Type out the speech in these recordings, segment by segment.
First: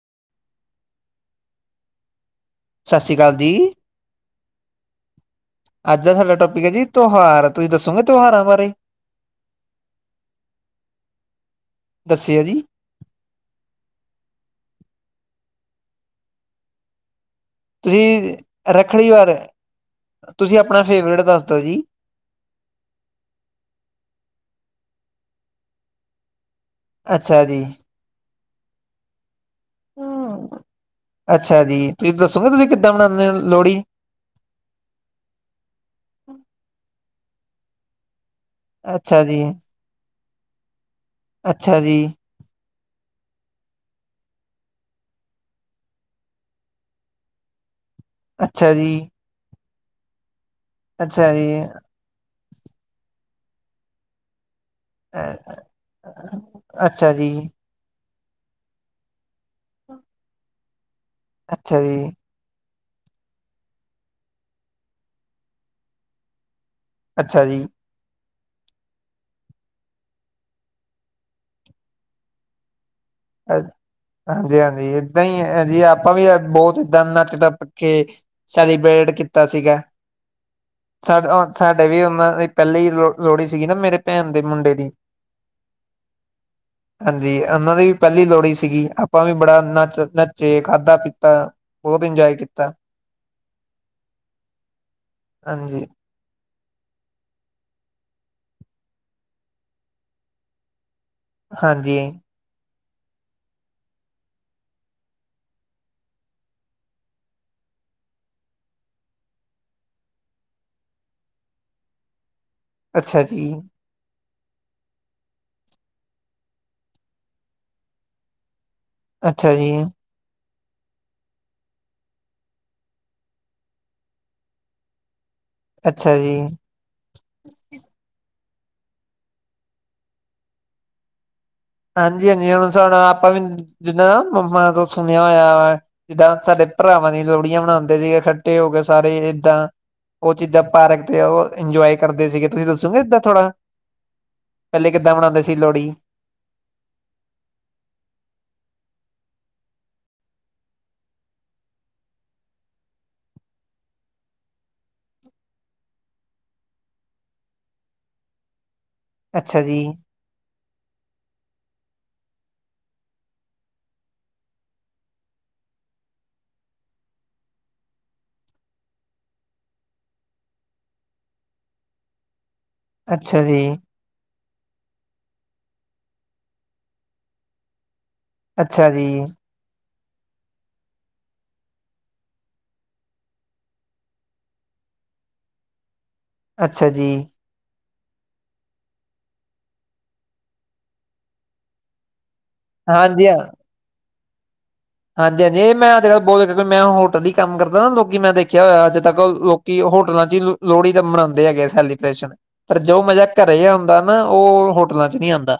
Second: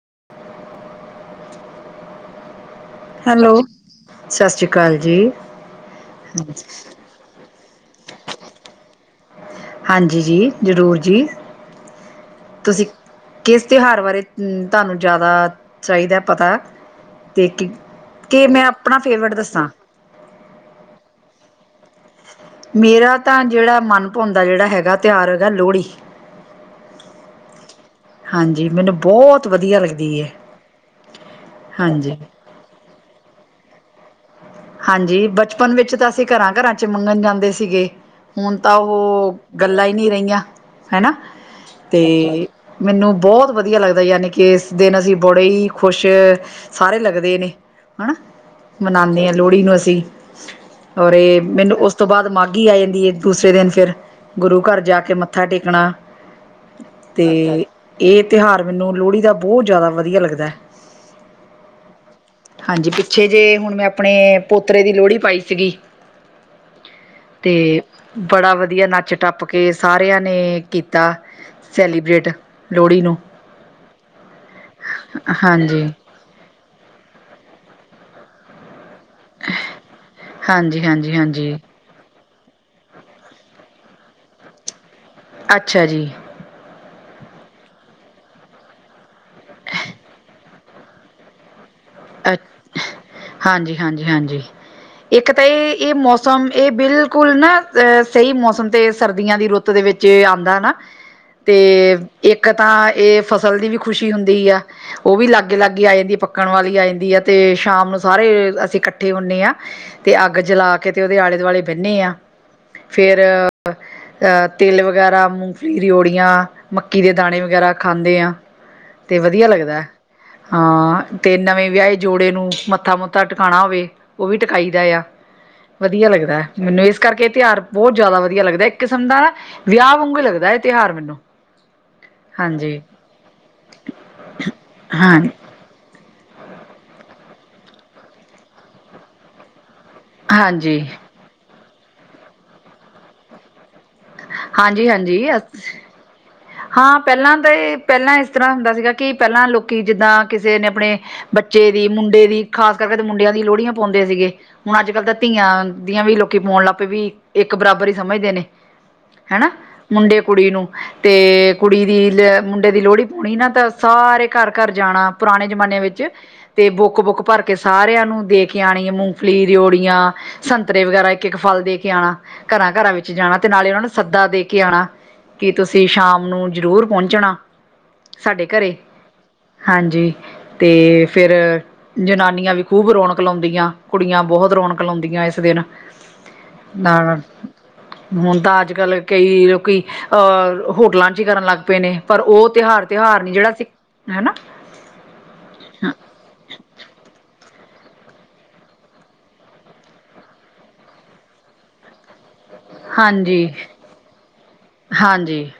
[inaudible] [unintelligible] ਸਤਿ ਸ੍ਰੀ ਅਕਾਲ ਜੀ ਹੈਲੋ ਸਤਿ ਸ਼੍ਰੀ ਅਕਾਲ ਜੀ ਅੱਜ ਦਾ ਸਾਡਾ ਟੋਪਿਕ ਹੈ ਜੀ ਤਿਉਹਾਰ ਤੁਸੀਂ ਦੱਸੋਗੇ ਤਿਉਹਾਰਾਂ ਬਾਰੇ ਹਾਂਜੀ ਜੀ ਜ਼ਰੂਰ ਜੀ ਦੱਸਿਓ ਜੀ ਤੁਸੀਂ ਕਿਸ ਤਿਉਹਾਰ ਬਾਰੇ ਤੁਹਾਨੂੰ ਜ਼ਿਆਦਾ ਚਾਹੀਦਾ ਪਤਾ ਤੇ ਕਿ ਤੁਸੀਂ ਕਿ ਮੈਂ ਆਪਣਾ ਰੱਖੜੀ ਵਾਰ ਫੇਵਰੇਟ ਦੱਸਾਂ ਤੁਸੀਂ ਆਪਣਾ ਫੇਵਰੇਟ ਦੱਸ ਦਿਓ ਜੀ ਮੇਰਾ ਤਾਂ ਜਿਹੜਾ ਮਨਭਾਣਦਾ ਜਿਹੜਾ ਹੈਗਾ ਤਿਉਹਾਰ ਹੈਗਾ ਲੋਹੜੀ ਅੱਛਾ ਜੀ ਹਾਂਜੀ ਮੈਨੂੰ ਬਹੁਤ ਵਧੀਆ ਲੱਗਦੀ ਹੈ ਹ ਅੱਛਾ ਜੀ ਤੁਸੀਂ ਹਾਂਜੀ ਦੱਸੋਗੇ ਤੁਸੀਂ ਕਿ ਕਿੱਦਾਂ ਮਨਾਉਂਦੇ ਲੋਹੜੀ ਹਾਂਜੀ ਬਚਪਨ ਵਿੱਚ ਤਾਂ ਅਸੀਂ ਘਰਾਂ ਘਰਾਂ ਚ ਮੰਗਣ ਜਾਂਦੇ ਸੀਗੇ ਹੁਣ ਤਾਂ ਅੱਛਾ ਉਹ ਜੀ ਗੱਲਾਂ ਹੀ ਨਹੀਂੀ ਰਹੀਆਂ ਹਨਾ ਅੱਛਾ ਜੀ ਤੇ ਮੈਨੂੰ ਬਹੁਤ ਵਧੀਆ ਲੱਗਦਾ ਯਾਨੀ ਕਿ ਇਸ ਦਿਨ ਅਸੀਂ ਬੜੇ ਹੀ ਖੁਸ਼ ਸਾਰੇ ਲੱਗਦੇ ਨੇ ਹਨਾ ਅੱਛਾ ਜੀ ਮਨਾਉਂਦੇ ਹਾਂ ਕੁੜੀ ਨੂੰ ਅਸੀਂ ਔਰ ਅੱਛਾ ਇਹ ਜੀ ਮੈਨੂੰ ਉਸ ਤੋਂ ਬਾਅਦ ਮਾਘੀ ਆ ਜਾਂਦੀ ਦੂਸਰੇ ਦਿਨ ਫਿਰ ਗੁਰੂ ਘਰ ਜਾ ਕੇ ਅ ਮੱਥਾ ਟੇਕਣਾ ਅੱਛਾ ਜੀ ਤੇ ਇਹ ਤਿਉਹਾਰ ਮੈਨੂੰ ਲੋਹੜੀ ਦਾ ਬਹੁਤ ਜ਼ਿਆਦਾ ਵਧੀਆ ਲੱਗਦਾ ਅੱਛਾ ਜੀ- ਹਾਂਜੀ ਪਿਛੇ ਜੇ ਹੁਣ ਮੈਂ ਆਪਣੇ ਪੋਤਰੇ ਦੀ ਲੋਹੜੀ ਪਾਈ ਸੀਗੀ ਅੱਛਾ ਜੀ- ਤੇ ਬੜਾ ਵਧੀਆ ਨੱਚ ਟੱਪ ਕੇ ਸਾਰਿਆਂ ਨੇ ਕੀਤਾ ਸੈਲੀਬ੍ਰਰੇਟ ਲੋਹੜੀ ਨੂੰ ਹਾਂਜੀ- ਹਾਂਜੀ ਏਦਾਂ ਹੀ ਜੀ ਹਾਂਜੀ ਆਪਾਂ ਵੀ ਬਹੁਤ ਦਾਨ ਨਚ ਟਪ ਸੈਲੀਬ੍ਰੇਟ ਕੀਤਾ ਸੀਗਾ ਹਾਂਜੀ ਹਾਂਜੀ ਸਾ ਹਾਂਜੀ ਸਾਡੇ ਵੀ ਉਹਨਾਂ ਪਹਿਲੀ ਹੀ ਲੋਹੜੀ ਸੀ ਮੇਰੇ ਭੈਣ ਦੇ ਮੁੰਡੇ ਦੀ ਅੱਛਾ ਜੀ- ਹਾਂਜੀ ਉਹਨਾਂ ਦੀ- ਪਹਿਲੀ ਲੋਹੜੀ ਸੀਗੀ ਆਪਾਂ ਵੀ ਬੜਾ ਨੱਚ ਨੱਚੇ ਖਾਧਾ ਪੀਤਾ ਬਹੁਤ ਇੰਜੋਏ ਕੀਤਾ ਅੱਛਾ, ਹਾਂਜੀ- ਹਾਂਜੀ- ਹਾਂਜੀ ਇਕ ਤਾਂ ਇਹ। ਹਾਂਜੀ ਇਹ ਮੌਸਮ ਇਹ ਬਿਲਕੁਲ ਨਾ ਅਹ ਸਹੀ ਮੌਸਮ ਤੇ ਸਰਦੀਆਂ ਦੀ ਰੁੱਤ ਦੇ ਵਿੱਚ ਆਉਂਦਾ ਨਾ। ਤੇ ਹਾਂਜੀ ਇੱਕ ਤਾਂ- ਇਹ ਫਸਲ ਦੀ ਵੀ ਖੁਸ਼ੀ ਹੁੰਦੀ ਆ ਉਹ ਵੀ ਲਾਗੇ- ਲਾਗੇ ਆ ਜਾਂਦੀ ਪੱਕਣ ਵਾਲੀ ਆ ਜਾਂਦੀ। ਆ ਤੇ ਸ਼ਾਮ ਨੂੰ ਸਾਰੇ ਅਸੀ ਇਕੱਠੇ ਹੁੰਦੇ ਹਾਂ ਤੇ ਅੱਗ ਜਲਾ ਕੇ ਤੇ ਉਹਦੇ ਆਲੇ ਦੁਆਲੇ ਬਹਿੰਦੇ ਹਾਂ। ਅੱਛਾ ਜੀ- ਅਹ ਤਿਲ ਵਗੈਰਾ ਮੂੰਗਫਲੀ ਰਓੜੀਆਂ ਮੱਕੀ ਦੇ ਦਾਣੇ ਵਗੈਰਾ ਖਾਂਦੇ ਆ ਤੇ ਵਧੀਆ ਅੱਛਾ ਜੀ ਲੱਗਦਾ। ਹਾਂ ਤੇ ਨਵੇਂ- ਵਿਆਹੇ ਜੋੜੇ ਨੂੰ ਮੱਥਾ ਮੁਥਾ ਟਿਕਾਉਣਾ ਹੋਵੇ ਉਹ ਵੀ ਟਕਾਈ ਦਾ ਆ ਵਧੀਆ ਅੱਛਾ ਜੀ ਲੱਗਦਾ ਹੈ। ਮੈਨੂੰ ਇਸ ਕਰਕੇ ਤਿਉਹਾਰ ਬਹੁਤ ਜ਼ਿਆਦਾ ਵਧੀਆ ਲੱਗਦਾ ਇਕ ਕਿਸਮ ਦਾ ਨਾ ਵਿਆਹ ਵਾਂਗੂ ਲੱਗਦਾ ਇਹ ਤਿਉਹਾਰ ਮੈਨੂੰ ਹਾਂਜੀ- ਹਾਂਜੀ ਹੁਣ ਆਪਾਂ ਵੀ ਜਿੱਦਾਂ ਮੰਮਾ ਤੋ ਹਾਂ ਸੁਣਿਆ ਹੋਇਆ ਵਾ ਜਿਦਾਂ ਸਾਡੇ ਭਰਾਵਾਂ ਦੀਆਂ ਲੋਹੜੀਆਂ ਮਨਾਉਂਦੇ ਸੀ ਇਕਠੇ ਹੋ ਕੇ ਸਾਰੇ ਏਦਾਂ। ਉਹ ਚੀਜ਼ਾਂ ਹਾਂਜੀ ਪਾਰਕ ਤੇ ਉਹ। ਇੰਜੋਏ ਕਰਦੇ ਸੀ ਤੁਸੀ ਦਸੋਗੇ ਇਦਾਂ ਥੋੜਾ? ਹਾਂਜੀ ਪਹਿਲੇ ਕਿੱਦਾਂ ਮਨਾਉਂਦੇ ਸੀ ਹਾਂਜੀ ਲੋਹੜੀ? ਹਾਂ ਪਹਿਲਾਂ ਤਾਂ ਪਹਿਲਾਂ ਇਸ ਤਰ੍ਹਾਂ ਹੁੰਦਾ ਸੀ ਕਿ ਪਹਿਲਾਂ ਲੋਕੀ ਜਿਦਾਂ ਕਿਸੇ ਨੇ ਆਪਣੇ ਬੱਚੇ ਦੀ ਮੁੰਡੇ ਦੀ ਖਾਸ ਕਰਕੇ ਮੁੰਡਿਆਂ ਦੀ ਲੋਹੜੀਆਂ ਪਾਉਂਦੇ ਸੀ ਹੁਣ ਅੱਜ ਕਲ ਤਾਂ ਧੀਆਂ ਦੀਆਂ ਵੀ ਲੋਕੀ ਪਾਉਣ ਲੱਗ ਪਏ ਵੀਕਿ ਇੱਕ ਬਰਾਬਰ ਹੀ ਸਮਝਦੇ ਨੇ। ਹੈਨਾ ਅੱਛਾ ਜੀ ਮੁੰਡੇ ਕੁੜੀ ਨੂੰ ਤੇ ਕੁੜੀ ਦੀ ਲ ਮੁੰਡੇ ਦੀ ਲੋਹੜੀ ਪਾਉਣੀ ਤਾਂ ਸਾਰੇ ਘਰ ਘਰ ਜਾਣਾ ਪੁਰਾਣੇ ਜਮਾਨੇ ਵਿਚ ਤੇ ਬੁੱਕ ਬੁੱਕ ਭਰ ਕੇ ਸਾਰਿਆਂ ਨੂੰ ਦੇ ਕੇ ਆਉਣੀ ਮੂੰਗਫਲੀ ਰੇਓੜੀਆਂ ਸੰਤਰੇ ਵਗੈਰਾ ਇਕ- ਇਕ ਫਲ ਦੇ ਕੇ ਆਉਣਾ। ਘਰਾਂ- ਘਰਾਂ ਵਿਚ ਜਾਣਾ ਅੱਛਾ ਤੇ ਜੀ ਨਾਲੇ ਉਹਨਾਂ ਨੂੰ ਦੇ ਕੇ ਆਉਣਾ ਕਿ ਤੁਸੀਂ ਸ਼ਾਮ ਨੂੰ ਜ਼ਰੂਰ ਪਹੁੰਚਣਾ। ਸਾਡੇ ਘਰੇ ਅੱਛਾ ਜੀ, ਹਾਂਜੀ ਤੇ ਫਿਰ ਜਨਾਨੀਆਂ ਵੀ ਖੂਬ ਰੌਣਕ ਲਾਉਂਦੀਆਂ ਕੁੜੀਆਂ ਬਹੁਤ ਰੌਣਕ ਲਾਉਂਦੀਆਂ ਇਸ ਦਿਨ। ਅੱਛਾ ਜੀ ਹੁੰਦਾ ਅੱਜ ਨਾਲੇ ਕਈ ਲੋਕੀ ਅਹ ਹੋਟਲਾਂ ਚ ਹੀ ਕਰਨ ਲੱਗ ਪਏ ਨੇ ਪਰ ਉਹ ਤਿਉਹਾਰ- ਤਿਉਹਾਰ ਹਾਂਜੀ ਨਹੀ ਹਾਂ। ਜਿਹੜਾ ਸ ਹੈ ਨਾਂ। ਹਾਂਜੀ- ਹਾਂਜੀ ਜੇ ਮੈ ਅੱਜ ਬਹੁਤ ਮੈਂ ਹੋਟਲ ਹੀ ਕੰਮ ਕਰਦਾ। ਪਤਾ ਨਾ ਲੋਕੀ ਮੈਂ ਦੇਖਿਆ ਹੋਇਆ ਅੱਜ ਤੱਕ ਲੋਕੀ ਹੋਟਲਾਂ ਚ ਹੀ ਲੋਹੜੀ ਤਾਂ ਮਨਾਉਂਦੇ ਹੈਗੇ ਸੈਲੀਬ੍ਰੇਸ਼ਨ। ਪਰ ਜੋ ਮਜ਼ਾ ਹਾਂਜੀ ਘਰੇ ਆਉਦਾ ਨਾ ਉਹ ਹੋਟਲਾਂ ਚ ਨਹੀਂ ਹਾਂਜੀ ਆਉਂਦਾ।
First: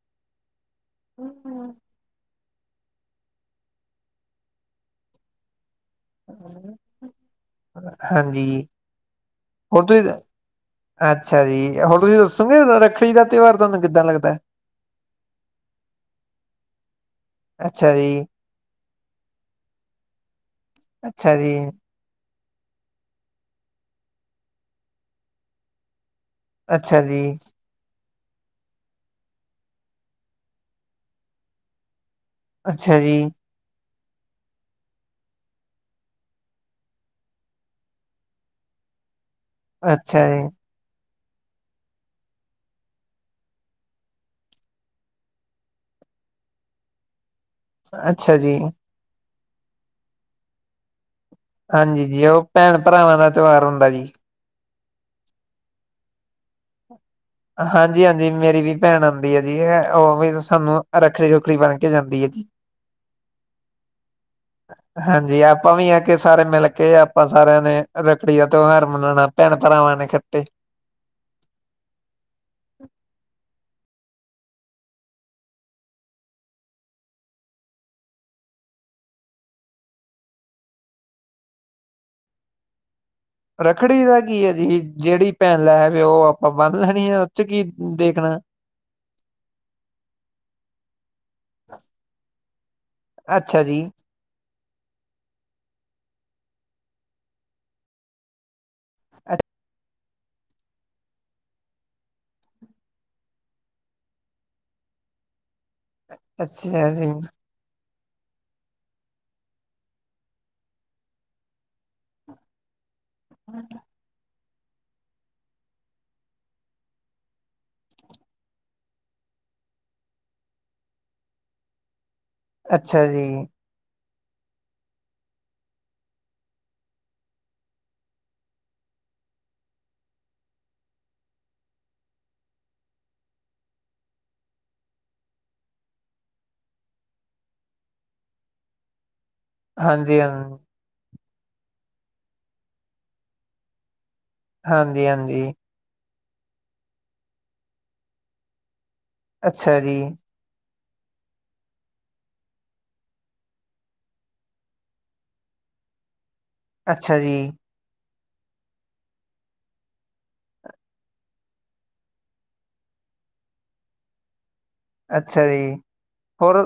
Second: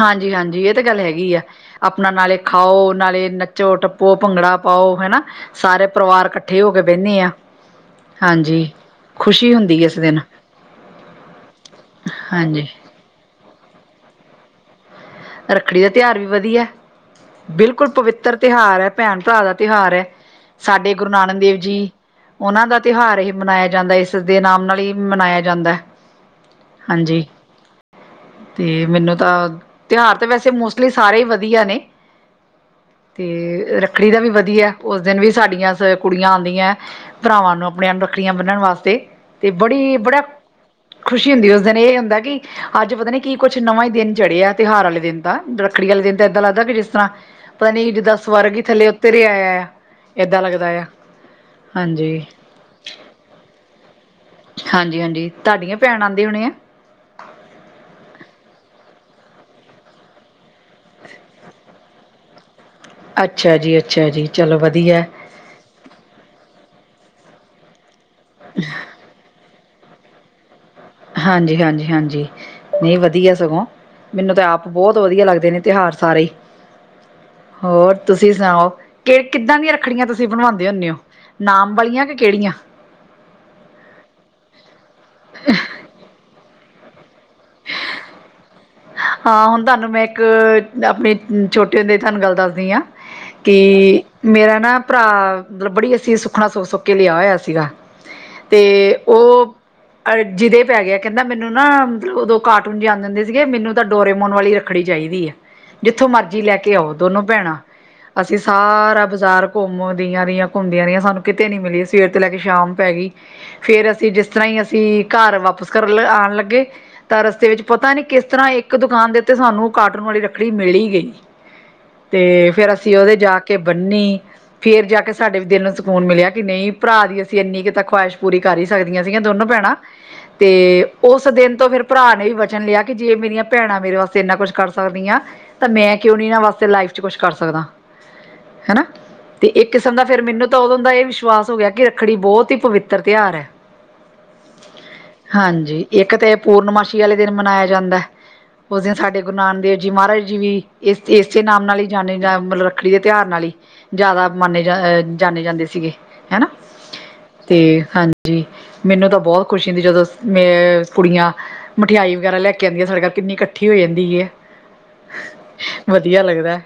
-ਹਾਂਜੀ -ਹਾਂਜੀ ਇਹ ਤੇ ਗੱਲ ਹੈਗੀ ਆ ਆਪਣਾ ਨਾਲੇ ਖਾਓ। ਨਾਲੇ ਨੱਚੋ ਟੱਪੋ ਭੰਗੜਾ ਪਾਓ ਹੈ ਨਾ ਸਾਰੇ। ਪਰਿਵਾਰ ਇਕੱਠੇ ਹੋ ਕੇ ਬਹਿੰਦੇ ਆ ਹਾਂਜੀ ਖੁਸ਼ੀ ਹੁੰਦੀ ਹੈ ਹੁਣ ਇਸ ਤੁਸੀਂ ਦਿਨ ਅੱਛਾ ਜੀ ਹੁਣ ਤੁਸੀਂ ਦੱਸੋਗੇ ਹਾਂਜੀ ਰੱਖੜੀ ਦਾ ਤਿਵਾਰ ਤੁਹਾਨੂੰ ਕਿੱਦਾਂ ਲੱਗਦਾ ਹੈ ਰੱਖੜੀ ਦਾ ਤਿਉਹਾਰ ਵੀ ਵਧੀਆ ਬਿਲਕੁਲ ਅੱਛਾ ਜੀ, ਪਵਿੱਤਰ ਤਿਉਹਾਰ ਹੈ ਭੈਣ -ਭਰਾ ਦਾ ਤਿਉਹਾਰ ਹੈ ਸਾਡੇ ਗੁਰੂ ਨਾਨਕ ਦੇਵ ਜੀ ਉਹਨਾਂ ਦਾ ਤਿਉਹਾਰ ਹੀ ਮਨਾਇਆ ਜਾਂਦਾ ਦੇ ਨਾਮ ਨਾਲ ਹੀ ਮਨਾਇਆ ਜਾਂਦਾ ਹੈ ਅੱਛਾ ਜੀ ਤੇ ਮੈਨੂੰ ਤਾਂ ਤਿਉਹਾਰ ਤਾਂ ਵੈਸੇ ਮੋਸਟਲੀ ਸਾਰੇ ਹੀ ਵਧੀਆ ਨੇ ਅੱਛਾ ਜੀ, ਤੇ ਰੱਖ ਰੱਖੜੀ ਦਾ ਵੀ ਵਧੀਆ ਉਸ ਦਿਨ ਵੀ ਸਾਡੀਆਂ ਕੁੜੀਆਂ ਆਉਂਦੀਆਂ ਭਰਾਵਾਂ ਨੂੰ ਆਪਣੀਆਂ ਨੂੰ ਰੱਖੜੀਆਂ ਬੰਨਣ ਵਾਸਤੇ ਤੇ ਬੜੀ ਬੜਾ ਅੱਛਾ ਜੀ। ਖੁਸ਼ੀ ਹੁੰਦੀ ਉਸ ਦਿਨ ਇਹ ਹੁੰਦਾ ਕਿ ਅੱਜ ਪਤਾ ਨੀ ਕੀ ਕੁੱਛ ਨਵਾਂ ਹੀ ਦਿਨ ਚੜ੍ਹਿਆ ਤਿਉਹਾਰ ਵਾਲੇ ਦਿਨ ਦਾ ਰੱਖੜੀ ਵਾਲੇ ਦਿਨ ਤਾਂ ਇਏਦਾਂ ਲੱਗਦਾ ਕਿ ਜਿਸ ਤਰ੍ਹਾਂ ਪਤਾ ਨੀ ਜੇ ਦਸ ਅੱਛਾ ਵਰ ਜੀ, ਕੀ ਥੱਲ ਉੱਤੇਰੇਇਆ ਏਦਾਂ ਲੱਗਦਾ ਆ ਹਾਂਜੀ ਜੀ ਉਹ ਭੈਣ ਭਰਾਵਾਂ ਦਾ ਤਿਉਹਾਰ ਹੁੰਦਾ ਜੀ ਹਾਂਜੀ -ਹਾਂਜੀ ਤੁਹਾਡੀਆਂ ਭੈਣ ਆਉਂਦੀ ਹੋਣੀ ਆ ਹਾਂਜੀ- ਹਾਂਜੀ ਮੇਰੀ ਵੀ ਭੈਣ ਆਉਂਦੀ ਹੈ ਜੀ ਹੈ ਉਹ ਵੀ ਸਾਨੂੰ ਰੱਖੜੀ ਰੁੱਖੜੀ ਬਣ ਕੇ ਜਾਂਦੀ ਹੈ ਜੀ ਅੱਛਾ ਜੀ ਅੱਛਾ ਜੀ ਚਲੋ ਵਧੀਆ ਹਾਂਜੀ ਆਪਾਂ ਵੀ ਆ ਕੇ ਸਾਰੇ ਮਿਲ ਕੇ ਆਪਾਂ ਸਾਰਿਆਂ ਨੇ ਰੱਖੜੀ ਦਾ ਤਿਉਹਾਰ ਮਨਾਉਣਾ ਭੈਣ ਤਵਾਂ ਨੇ ਖੱਟੇ ਹਾਂਜੀ ਹਾਂਜੀ ਹਾਂਜੀ ਨਹੀਂ ਵਧੀਆ ਸਗੋਂ ਮੈਨੂੰ ਤਾਂ ਆਪ ਬਹੁਤ ਵਧੀਆ ਲੱਗਦੇ ਨੇ ਤਿਉਹਾਰ ਸਾਰੇ ਹੀ ਹੋਰ ਤੁਸੀਂ ਸੁਣਾਓ ਕਿ ਕਿੱਦਾਂ ਦੀਆਂ ਰੱਖੜੀਆਂ ਤੁਸੀਂ ਬਣਵਾਉਂਦੇ ਹੁੰਦੇ ਹੋ ਨਾਮ ਵਾਲੀਆਂ ਕਿ ਕਿਹੜੀਆਂ ਰੱਖੜੀ ਦਾ ਕੀ ਹੈ ਜੀ ਜਿਹੜੀ ਭੈਣ ਲੈ ਹੈਵੇ ਉਹ ਆਪਾਂ ਵੱਧਦਾਣੀ ਆ ਚ ਕੀ ਦੇਖਣਾ ਹਾਂ ਹੁਣ ਤੁਹਾਨੂੰ ਮੈਂ ਇੱਕ ਆਪਣੀ ਛੋਟਟੀ ਹੁੰਦੇ ਤੁਹਾਨੂੰ ਗੱਲ ਦੱਸ ਰਧੀਆ ਕਿ ਅੱਛਾ ਜੀ ਮੇਰਾ ਨਾ ਭਰਾ ਮਤਲਬ ਬੜੀ ਅਸੀਂ ਸੁੱਖਣਾ ਸੁੱਖ ਸੁੱਕ ਕੇ ਲਿਆ ਹੋਇਆ ਸੀਗਾ ਤੇ ਅੱ- ਉਹ ਅ ਜਿਹਦੇ ਪੈ ਗਿਆ ਕਹਿੰਦਾ ਮੈਨੂੰ ਨਾ ਮਤਲਬ ਉਦੋਂ ਕਾਰਟੂਨ ਜਾਂਣ ਦਿੰਦੇ ਸੀਗੇ ਮੈਨੂੰ ਤਾਂ ਡੋਰੇਮੋਨ ਵਾਲੀ ਰੱਖੜੀ ਚਾਹੀਦੀ ਹੈ। ਜਿੱਥੋਂ ਮਰਜ਼ੀ ਲੈ ਕੇ ਅੱਛਾ ਆਓ ਜੀ। ਦੋਨੋ ਭੈਣਾਂ। ਅਸੀਂ ਸਾਰਾ ਬਾਜ਼ਾਰ ਘੁੰਮਦੀਆਂ ਰਹੀਆਂ ਘੁੰਮਦੀਆਂ ਰਹੀਆਂ ਸਾਨੂੰ ਕਿਤੇ ਨੀ ਮਿਲੀ ਸਵੇਰ ਤੋਂ ਲੈ ਕੇ ਸ਼ਾਮ ਪੈ ਗਈ। ਫੇਰ ਅਸੀਂ ਜਿਸ ਇਸ ਤਰ੍ਹਾਂ ਹੀ ਅਸੀਂ ਘਰ ਵਾਪਿਸ ਕਰਨ ਲ ਆਉਣ ਲੱਗੇ ਤਾਂ ਰਸਤੇ ਵਿੱਚ ਪਤਾ ਨੀ ਕਿਸ ਤਰ੍ਹਾਂ ਇੱਕ ਦੁਕਾਨ ਦੇ ਉੱਤੇ ਸਾਨੂੰ ਕਾਰਾਟੂਨ ਵਾਲੀ ਰੱਖੜੀ ਮਿਲੀ ਗਈ। ਤੇ ਫਿਰ ਅਸੀਂ ਅੱਛਾ ਉਹਦੇ ਜੀ ਜਾ ਕੇ ਬੰਨੀ ਫੇਰ ਜਾ ਕੇ ਸਾਡੇ ਵੀ ਦਿਲ ਨੂੰ ਸਕੂਨ ਮਿਲਿਆ ਕਿ ਨਹੀਂ ਭਰਾ ਦੀ ਅਸੀਂ ਇੰਨੀ ਕੁ ਤਾਂ ਖਵਾਹਿਸ਼ ਪੂਰੀ ਕਰ ਹੀ ਸਕਦੀਆਂ ਸੀਗੀਆਂ ਦੋਨੋ ਭੈਣਾਂ ਤੇ ਉਸ ਦਿਨ ਤੋਂ ਫਿਰ ਭਰਾ ਨੇ ਵੀ ਵਚਨ ਲਿਆ ਕਿ ਜੇ ਮੇਰੀਆਂ ਭੈਣਾਂ ਮੇਰੇ ਵਾਸਤੇ ਇਨਾ ਕੁਛ ਕਰ ਸਕਦੀਆਂ ਤਾਂ ਮੈਂ ਕਿਉਂ ਨੀ ਇਹਨਾਂ ਵਾਸਤੇ ਲਾਈਫ ਚ ਕੁਛ ਕਰ ਸਕਦਾ ਹਨਾ। ਤੇ ਇੱਕ ਕਿਸਮ ਦਾ ਹਾਂਜੀ ਫਿਰ ਹਾਂ ਮੈਨੂੰ ਤਾਂ ਉਦੋਂ ਦਾ ਇਹ ਵਿਸ਼ਵਾਸ ਹੋ ਗਿਆ ਕਿ ਰੱਖੜੀ ਬਹੁਤ ਹੀ ਪਵਿੱਤਰ ਤਿਉਹਾਰ ਹੈ। ਹਾਂਜੀ-ਹਾਂਜੀ ਹਾਂਜੀ ਇੱਕ ਤਾਂ ਪੂਰਨਮਾਸ਼ੀ ਵਾਲੇ ਦਿਨ ਮਨਾਇਆ ਜਾਂਦਾ ਹੈ। ਉਸ ਦਿਨ ਸਾਡੇ ਗੁਰੂ ਨਾਨਕ ਦੇਵ ਜੀ ਮਹਾਰਾਜ ਜੀ ਵੀ ਇਸ ਇਸੇ ਨਾਮ ਨਾਲ ਹੀ ਜਾਨੇ ਮਤਲਬ ਰੱਖੜੀ ਦੇ ਤਿਉਹਾਰ ਨਾਲ ਹੀ ਜ਼ਿਆਦਾ ਮਨੇ ਜਾਂ ਜਾਣੇ ਜਾਂਦੇ ਸੀਗੇ। ਹਨਾ ਅੱਛਾ ਜੀ ਤੇ ਹਾਂਜੀ। ਜੀ ਮੈਨੂੰ ਤਾਂ ਬਹੁਤ ਖੁਸ਼ੀ ਹੁੰਦੀ ਜਦੋਂ ਮੈਂ ਕੁੜੀਆਂ ਮਠਿਆਈ ਵਗੈਰਾ ਲੈ ਕੇ ਆਂਦੀ ਆ ਸਾਡੇ ਗੱਲ ਕਿੰਨੀ ਇਕੱਠੀ ਹੋ ਜਾਂਦੀ ਏ। ਅੱਛਾ ਜੀ ਹੋਰ ਲੱਗਦਾ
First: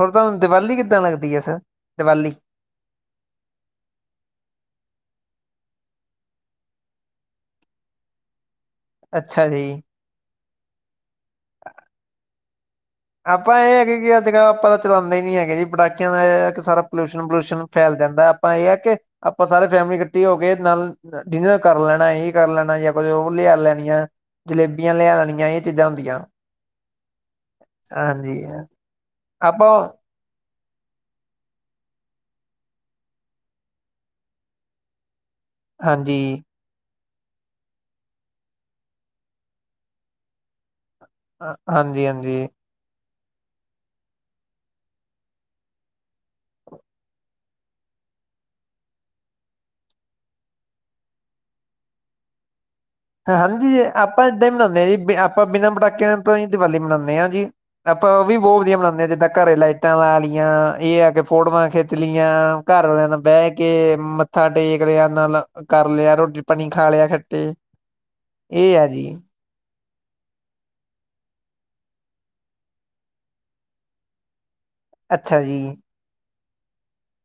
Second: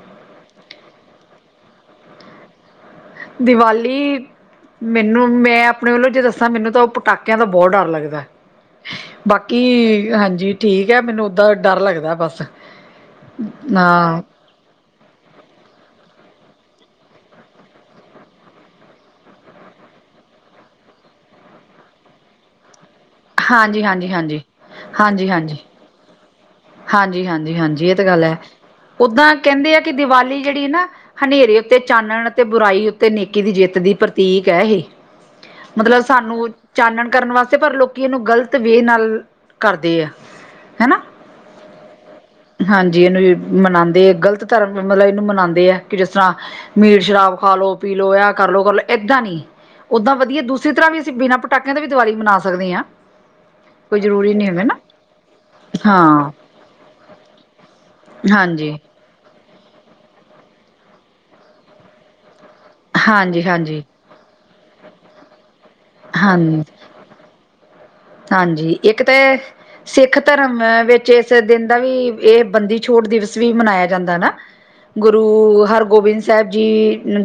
ਹੋਰ ਤੁਹਾਨੂੰ ਦੀਵਾਲੀ ਕਿੱਦਾਂ ਲੱਗਦੀ ਹੈ ਸਰ ਦੀਵਾਲੀ। ਦੀਵਾਲੀ ਮੈਨੂੰ ਮੈਂ ਆਪਣੇ ਵੱਲੋਂ ਜੇ ਦੱਸਾਂ ਮੈਨੂੰ ਤਾਂ ਉਹ ਪਟਾਕਿਆਂ ਦਾ ਬਹੁਤ ਡਰ ਲੱਗਦਾ ਅੱਛਾ ਬਾਕੀ ਜੀ। ਹਾਂਜੀ! ਠੀਕ ਹੈ, ਮੈਨੂੰ ਓਦਾਂ ਡਰ ਲੱਗਦਾ ਬਸ । ਆਪਾਂ ਇਹ ਨੀ ਕਿਹਾ ਸੀਗਾ ਆਪਾਂ ਚਲਾਂਦੇ ਨੀ ਹੈਗੇ ਜੀ ਪਟਾਕਿਆਂ। ਇਹ ਕਿ ਸਾਰਾ ਪੋਲਿਊਸ਼ਨ ਪਲੂਊਸ਼ਨ ਫੈਲ ਜਾਂਦਾ ਆਪਾਂ ਇਹ ਹੈ ਕਿ ਆਪਾਂ ਸਾਰੇ ਫੈਮਿਲੀ ਇਕੱਠੀ ਹੋ ਕੇ ਨਾਲ ਡਿਨਰ ਕਰ ਲੈਣਾ ਇਹੀ ਕਰ ਲੈਣਾ ਜਾਂ। ਕੁਝ ਉਹ ਲਿਆ ਲੈਣੀਆਂ ਹਾਂਜੀ-ਹਾਂਜੀ, ਹਾਂਜੀ। ਜਲੇਬੀਆਂ ਲਿਆ ਲੈਣੀਆਂ ਹਾਂਜੀ-ਹਾਂਜੀ, ਇਹ ਹਾਂਜੀ-ਹਾਂਜੀ, ਚੀਜ਼ਾਂ ਹੁੰਦੀਆਂ। ਹਾਂਜੀ ਹਾਂਜੀ। ਜੀ ਹਾਂਜੀ ਇਹ ਤਾਂ ਗੱਲ ਹੈ ਉੱਦਾਂ ਆਪਾਂ ਕਹਿੰਦੇ ਆ ਕਿ ਦੀਵਾਲੀ। ਜਿਹੜੀ ਨਾ ਹਨੇਰੇ ਉੱਤੇ ਚਾਨਣ ਤੇ ਬੁਰਾਈ ਉੱਤੇ ਨੇਕੀ ਦੀ ਜਿੱਤ ਦੀ ਪ੍ਰਤੀਕ ਐ ਇਹੇ। ਮਤਲਬ ਹਾਂਜੀ ਸਾਨੂੰ ਚਾਨਣ। ਕਰਨ ਵਾਸਤੇ ਪਰ ਲੋਕੀ ਇਹਨੂੰ ਗ਼ਲਤ ਵੇ ਨਾਲ ਕਰਦੇ ਆ ਹੈਨਾ। ਹਾਂਜੀ ਹਾਂਜੀ। ਮਨਾਉਂਦੇ ਆ ਗ਼ਲਤ ਧਰਮ ਮਤਲਬ ਇਹਨੂੰ ਮਨਾਉਂਦੇ ਆ ਕਿ ਮਨਾਉਂਦੇ ਗਲਤ ਧਰਮ ਨੂੰ ਮਨਾਉਂਦੇ ਜਿਸ ਤਰ੍ਹਾਂ ਮੀਟ ਸ਼ਰਾਬ ਖਾ ਲੋ ਪੀ ਲੋ ਆ ਕਰਲੋ ਕਰਲੋ ਏਦਾਂ ਨੀ ਓਦਾਂ ਵਧੀਆ ਦੂਸਰੀ ਤਰ੍ਹਾਂ ਵੀ ਅਸੀਂ ਬਿਨਾਂ ਪਟਾਕਿਆਂ ਦਾ ਵੀ ਦੀਵਾਲੀ ਸਕਦੇ ਹਾਂ। ਹਾਂਜੀ ਕੋਈ ਆਪਾਂ ਜ਼ਰੂਰੀ ਨੀ ਏਦਾਂ ਹੀ ਹੈਗਾ ਨਾ ਮਨਾਂਦੇ ਹਾਂ ਜੀ। ਆਪਾਂ ਬਿਨਾਂ ਪਟਾਕਿਆਂ ਹਾਂ, ਤੋਂ ਹੀ ਦੀਵਾਲੀ ਮਨਾਂਨੇ ਹਾਂ ਜੀ ।ਆਪਾਂ ਉਹ ਵੀ ਬਹੁਤ ਹਾਂਜੀ। ਵਧੀਆ ਮਨਾਨੇ ਜਿੱਦਾਂ ਘਰੇ ਲਾਈਟਾਂ ਲਾ ਲਈਆਂ, ਇਹ ਆ ਕੇ ਫੋਟੋਆਂ ਖਿੱਚ ਲਈਆਂ। ਘਰ ਵਾਲਿਆਂ ਨਾਲ ਹਾਂਜੀ ਬਹਿ ਹਾਂਜੀ ਕੇ ਮੱ ਮੱਥਾ ਟੇਕ ਨਾਲ ਕਰ ਲਿਆ ਹਾਂ ਰੋਟੀ ਪਾਣੀ ਖਾ ਲਿਆ ਕੱਠੇ ਹਾਂਜੀ। ਇੱਕ ਤੇ ਸਿੱਖ ਧਰਮ ਵਿੱਚ ਇਸ ਦਿਨ ਦਾ ਵੀ ਇਹ ਬੰਦੀ ਛੋੜ ਦਿਵਸ ਵੀ ਮਨਾਇਆ ਜਾਂਦਾ ਨਾ। ਗੁਰੂ ਅੱਛਾ ਜੀ ਹਰਗੋਬਿੰਦ ਸਿੰਘ ਸਾਹਿਬ ਜੀ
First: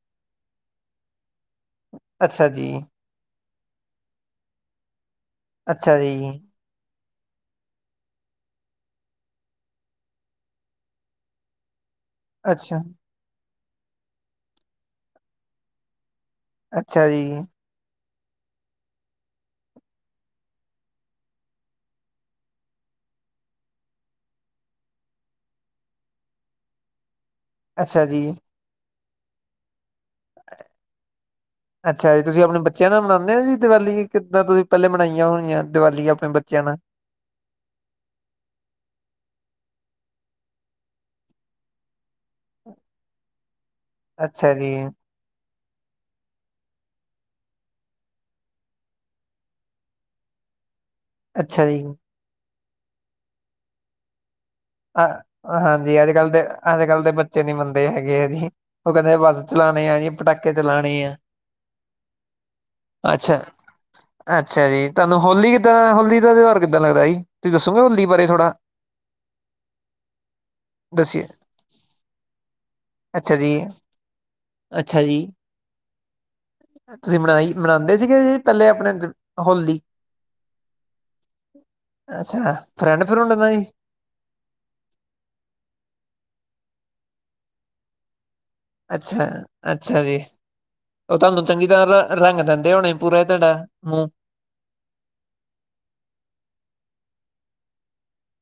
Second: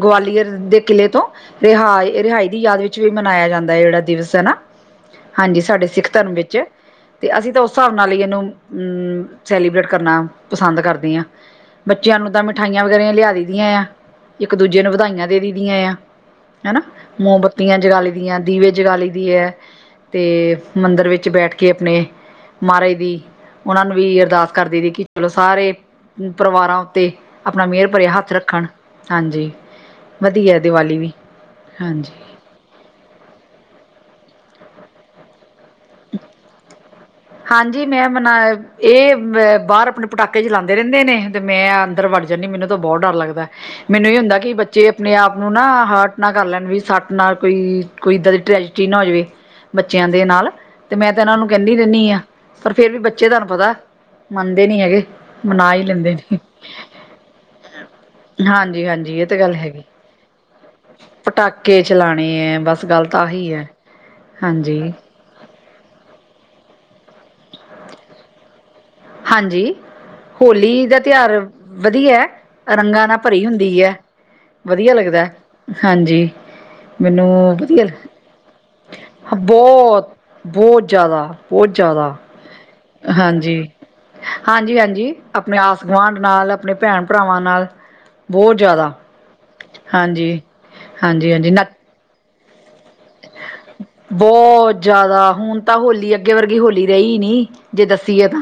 ਗਵਾਲੀਅਰ ਦੇ ਕਿਲ੍ਹੇ ਤੋਂ ਰਿਹਾਈ ਏ ਰਿਹਾਈ ਅੱਛਾ ਦੀ ਜੀ ਯਾਦ ਵਿੱਚ ਵੀ ਮਨਾਇਆ ਜਾਂਦਾ ਇਹ ਜਿੜਾ ਦਿਵਸ ਹੈ ਨਾ ਹਾਂਜੀ ਸਾਡੇ ਅੱਛਾ ਸਿੱਖ ਜੀ ਧਰਮ ਵਿੱਚ ਤੇ ਅਸੀਂ ਤਾਂ ਉਸ ਹਿਸਾਬ ਨਾਲ ਹੀ ਇਹਨੂੰ ਅਮ ਸੈਲੀਬ੍ਰੇਟ ਕਰਨਾ ਪਸੰਦ ਕਰਦੇ ਹਾਂ। ਬੱਚਿਆਂ ਨੂੰ ਤਾਂ ਅੱਛਾ ਮਿਠਾਈਆਂ ਵਗੈਰਾ ਲਿਆ ਦੀ ਇੱਕ ਦੂਜੇ ਨੂੰ ਵਧਾਈਆਂ ਦੇ ਦੀ ਆ ਹੈਨਾ ਅੱਛਾ ਜੀ ਮੋਮਬੱਤੀਆਂ ਜਗਾ ਲੀ ਜ ਦੀਵੇ ਜਗਾਲੀ ਦੀ ਹੈ [unintelligible] ਤੇ ਮੰਦਿਰ ਵਿੱਚ ਬੈਠ ਕੇ ਆਪਣੇ, ਮਾਹਾਰਾਜ ਦੀ, ਉਹਨਾਂ ਨੂੰ ਵੀ ਅਰਦਾਸ ਕਰਦੀ ਵੇਖੀ ਕਿ ਚਲੋ ਸਾਰੇ ਪਰਿਵਾਰਾਂ ਆਪਣਾ ਮਿਹਰ ਅੱਛਾ ਭਰਿਆ ਜੀ ਹੱਥ ਰੱਖਣ । ਹਾਂਜੀ। ਵਧੀਆ ਦੀਵਾਲੀ ਵੀ ਹਾਂਜੀ ਅੱਛਾ ਜੀ ਤੁਸੀਂ ਆਪਣੇ ਬੱਚਿਆਂ ਨਾਲ ਮਨਾਉਂਦੇ ਹੋ ਜੀ ਦੀਵਾਲੀ ਕਿੱਦਾਂ ਤੁਸੀਂ ਪਹਿਲੇ ਬਨਾਈਆਂ ਹੋਣੀਆਂ। ਦੀਵਾਲੀ ਆਪਣੇ ਬੱਚਿਆਂ ਨਾਲ ਹਾਂਜੀ ਮੈਂ ਮਨਾ ਇਹ ਅ ਬਾਹਰ ਆਪਣੇ ਪਟਾਕੇ ਚਲਾਾਉਂਦੇ ਰਹਿੰਦੇ ਨੇ ਤੇ ਮੈਂ ਅੰਦਰ ਵੜ ਜਾਂਦੀ ਮੈਨੂੰ ਤਾਂ ਬਹੁਤ ਡਰ ਲੱਗਦਾ ਮੈਨੂੰ ਇਹ ਹੁੰਦਾ ਕਿ ਅੱਛਾ ਜੀ ਬੱਚੇ ਆਪਣੇ ਆਪ ਨੂੰ ਨਾ ਹਰਟ ਨਾ ਕਰ ਲੈਣ ਵੀ ਸੱਟ ਨਾਲ ਕੋਈ ਕੋਈ ਇੱਦਾਂ ਦੀ ਟ੍ਰੈਜਟੀ ਨਾ ਹੋ ਜਾਵੇ ਬੱਚਿਆਂ ਦੇ ਨਾਲ ਤੇ ਮੈਂ ਤਾਂ ਇਹਨਾਂ ਨੂੰ ਅੱਛਾ ਕਹਿੰਦੀ ਜੀ ਰਹਿੰਦੀ ਹਾਂ। ਪਰ ਫੇਰ ਵੀ ਬੱਚੇ ਤੁਹਾਨੂੰ ਪਤਾ ਮੰਨਦੇ ਨਹੀਂ ਹੈਗੇ ਅ ਮਨਾ ਹੀ ਹਾਂਜੀ ਅੱਜ ਲੈਂਦੇ ਕੱਲ ਨੇ ਦੇ ਅੱਜ ਕੱਲ ਦੇ ਬੱਚੇ ਨੀ ਮੰਨਦੇ ਹੈਗੇ ਆ ਜੀ ਹਾਂਜੀ ਉਹ ਕਹਿੰਦੇ ਹਾਂਜੀ ਇਹ ਤਾਂ ਬੱਸ ਗੱਲ ਹੈਗੀ ਚਲਾਣੇ ਆ ਜੀ ਪਟਾਕੇ ਚਲਾਣੇ ਆ ਪਟਾਕੇ ਚਲਾਣੇ ਹੈ ਬਸ ਗੱਲ ਤਾਂ ਅੱਛਾ ਆਹੀ ਹੈ ਅੱਛਾ ਹਾਂਜੀ ਜੀ ਤੁਹਾਨੂੰ ਹੋਲੀ ਕਿੱਦਾਂ ਹੋਲੀ ਦਾ ਤਿਉਹਾਰ ਕਿੱਦਾਂ ਲੱਗਦਾ ਜੀ ਤੁਸੀ ਦੱਸੋਗੇ ਹੋਲੀ ਬਾਰੇ ਥੋੜਾ ਹਾਂਜੀ ਹੋਲੀ ਦਾ ਦੱਸਿਓ ਤਿਉਹਾਰ ਵਧੀਆ ਰੰਗਾਂ ਨਾਲ ਅੱਛਾ ਭਰੀ ਜੀ ਹੁੰਦੀ ਹੈ ਵਧੀਆ ਅੱਛਾ ਜੀ ਲੱਗਦਾ ਹਾਂਜੀ ਤੁਸੀਂ ਮੈਨੂੰ ਮਨਾਈ ਵਧੀਆ ਮਨਾਉਂਦੇ ਸੀਗੇ ਜੀ ਪਹਿਲੇ ਆਪਣੇ ਦ- ਹੋਲੀ ਬਹੁਤ ਬਹੁਤ ਜ਼ਿਆਦਾ ਬਹੁਤ ਜ਼ਿਆਦਾ ਅੱਛਾ ਫਰੈਂਡ ਫਰੁੰਡ ਨਾਲ ਹਾਂਜੀ ਜੀ ਹਾਂਜੀ ਹਾਂਜੀ ਆਪਣੇ ਆਸ ਗੁਆਂਢ ਨਾਲ ਆਪਣੇ ਭੈਣ ਭਰਾਵਾਂ ਨਾਲ ਬਹੁਤ ਜ਼ਿਆਦਾ ਅੱਛਾ ਅੱਛਾ ਜੀ ਹਾਂਜੀ ਉਹ ਹਾਂਜੀ ਤੁਹਾਨੂੰ ਹਾਂਜੀ ਨ ਚੰਗੀ ਤਰ੍ਹਾਂ ਰੰਗ ਦਿੰਦੇ ਹੋਣੇ ਪੂਰਾ ਤੁਹਾਡਾ ਮੂੰਹ ਬਹੁਤ ਜ਼ਿਆਦਾ ਹੁਣ ਤਾਂ ਹੋਲੀ ਅੱਗੇ ਵਰਗੀ ਹੋਲੀ ਰਹੀ ਨੀ ਜੇ ਦੱਸੀਏ ਤਾਂ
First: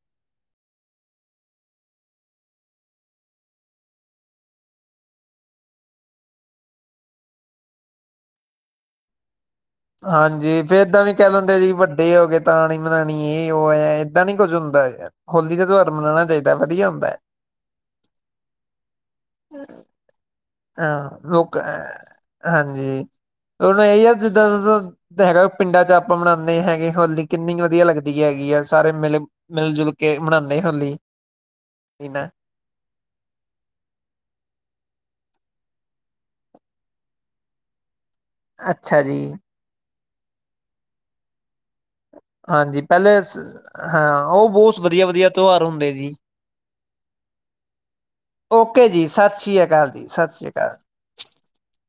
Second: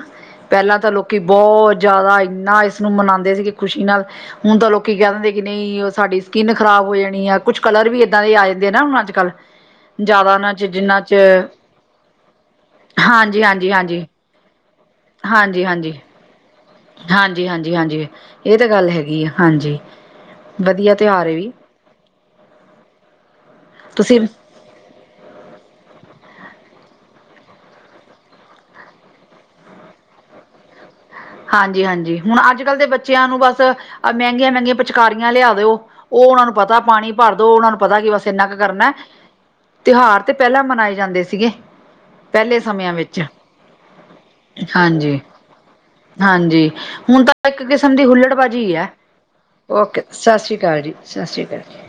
ਪਹਿਲਾਂ ਤਾਂ ਲੋਕੀ ਬਹੁਤ ਜ਼ਿਆਦਾ ਇਨਾ ਇਸਨੂੰ ਮਨਾਉਂਦੇ ਸੀਗੇ ਖੁਸ਼ੀ ਨਾਲ ਹੁਣ ਤਾਂ ਲੋਕੀ ਕਹਿ ਦਿੰਦੇ ਕਿ ਨਹੀਂ ਉਹ ਸਾਡੀ ਸਕਿੰਨ ਖ਼ਰਾਬ ਹੋ ਜਾਣੀ ਆ ਕੁਛ ਕਲਰ ਵੀ ਏਦਾਂ ਦੇ ਆ ਜਾਂਦੇ ਆ ਨਾ ਹੁਣ ਅੱਜ ਕੱਲ੍ਹ ਜ਼ਿਆਦਾ ਨਾ ਹਾਂਜੀ ਚ ਫੇਰ ਜਿੰਨਾ ਏਦਾਂ ਵੀ ਚ ਕਹਿ ਲੈਂਦੇ ਜੀ ਵੱਡੇ ਹੋ ਗਏ ਤਾਂ ਨ ਮਨਾਣੀ ਹਾਂਜੀ ਇਹ ਹਾਂਜੀ ਉਹ ਹੈ ਹਾਂਜੀ ਏਦਾਂ ਨੀ ਕੁੱਝ ਹੁੰਦਾ ਹੋਲੀ ਹਾਂਜੀ ਦਾ ਤਿਉਹਾਰ ਹਾਂਜੀ ਮਨਾਉਣਾ ਚਾਹੀਦਾ ਵਧੀਆ ਹੁੰਦਾ ਹੈ। ਹਾਂਜੀ ਹਾਂਜੀ ਹਾਂਜੀ ਇਹ ਤਾਂ ਗੱਲ ਹੈਗੀ ਆ ਹਾਂਜੀ ਵਧੀਆ ਤਿਉਹਾਰ ਹਾਂ ਵੀ ਲੋਕ ਅਹ ਹਾਂਜੀ ਹੁਣ ਇਹੀ ਆ ਤੁਸੀਂ ਹੈਗਾ ਪਿੰਡਾਂ ਚ ਆਪਾਂ ਮਨਾਉਂਦੇ ਹੈਗੇ ਹੋਲੀ ਕਿੰਨੀ ਵਧੀਆ ਲੱਗਦੀ ਹੈਗੀ ਆ ਸਾਰੇ ਮਿਲ ਮਿਲ ਜੁਲ ਕੇ ਮਨਾਉਂਦੇ ਹੋਲੀ ਹਾਂਜੀ ਹਾਂਜੀ ਨਾ ਹੁਣ ਅੱਜ ਕੱਲ ਦੇ ਬੱਚਿਆਂ ਨੂੰ ਬਸ ਮਹਿੰਗੀਆਂ ਮਹਿੰਗੀਆਂ ਪਿਚਕਾਰੀਆਂ ਲਿਆ ਦਿਓ ਉਹ ਉਹਨਾਂ ਨੂੰ ਪਤਾ ਪਾਣੀ ਭਰ ਦੋ ਉਹਨਾਂ ਨੂੰ ਪਤਾ ਕਿ ਬਸ ਕਿਨਾ ਕੁ ਕਰਨਾ ਅੱਛਾ ਜੀ ਤਿਉਹਾਰ ਤੇ ਪਹਿਲਾਂ ਮਨਾਏ ਜਾਂਦੇ ਸੀਗੇ ਪਹਿਲੇ ਹਾਂਜੀ ਸਮਿਆਂ ਪਹਿਲੇ ਵਿੱਚ ਹਾਂ ਉਹ ਬਹੁਤ ਵਧੀਆ ਹਾਂਜੀ ਵਧੀਆ ਤਿਉਹਾਰ ਹੁੰਦੇ ਜੀ ਹਾਂਜੀ ਹੁਣ ਤਾਂ ਇੱਕ ਕਿਸਮ ਦੀ ਹੁਲੜਬਾਜ਼ੀ ਹੈ ਓਕੇ ਜੀ ਸਤਿ ਸ਼੍ਰੀ ਅਕਾਲ ਓਕੇ ਜੀ ਸਤਿ ਸ਼੍ਰੀ ਸ੍ਰੀ ਅਕਾਲ ਜੀ ਸਤਿ ਸ੍ਰੀ ਅਕਾਲ ਜੀ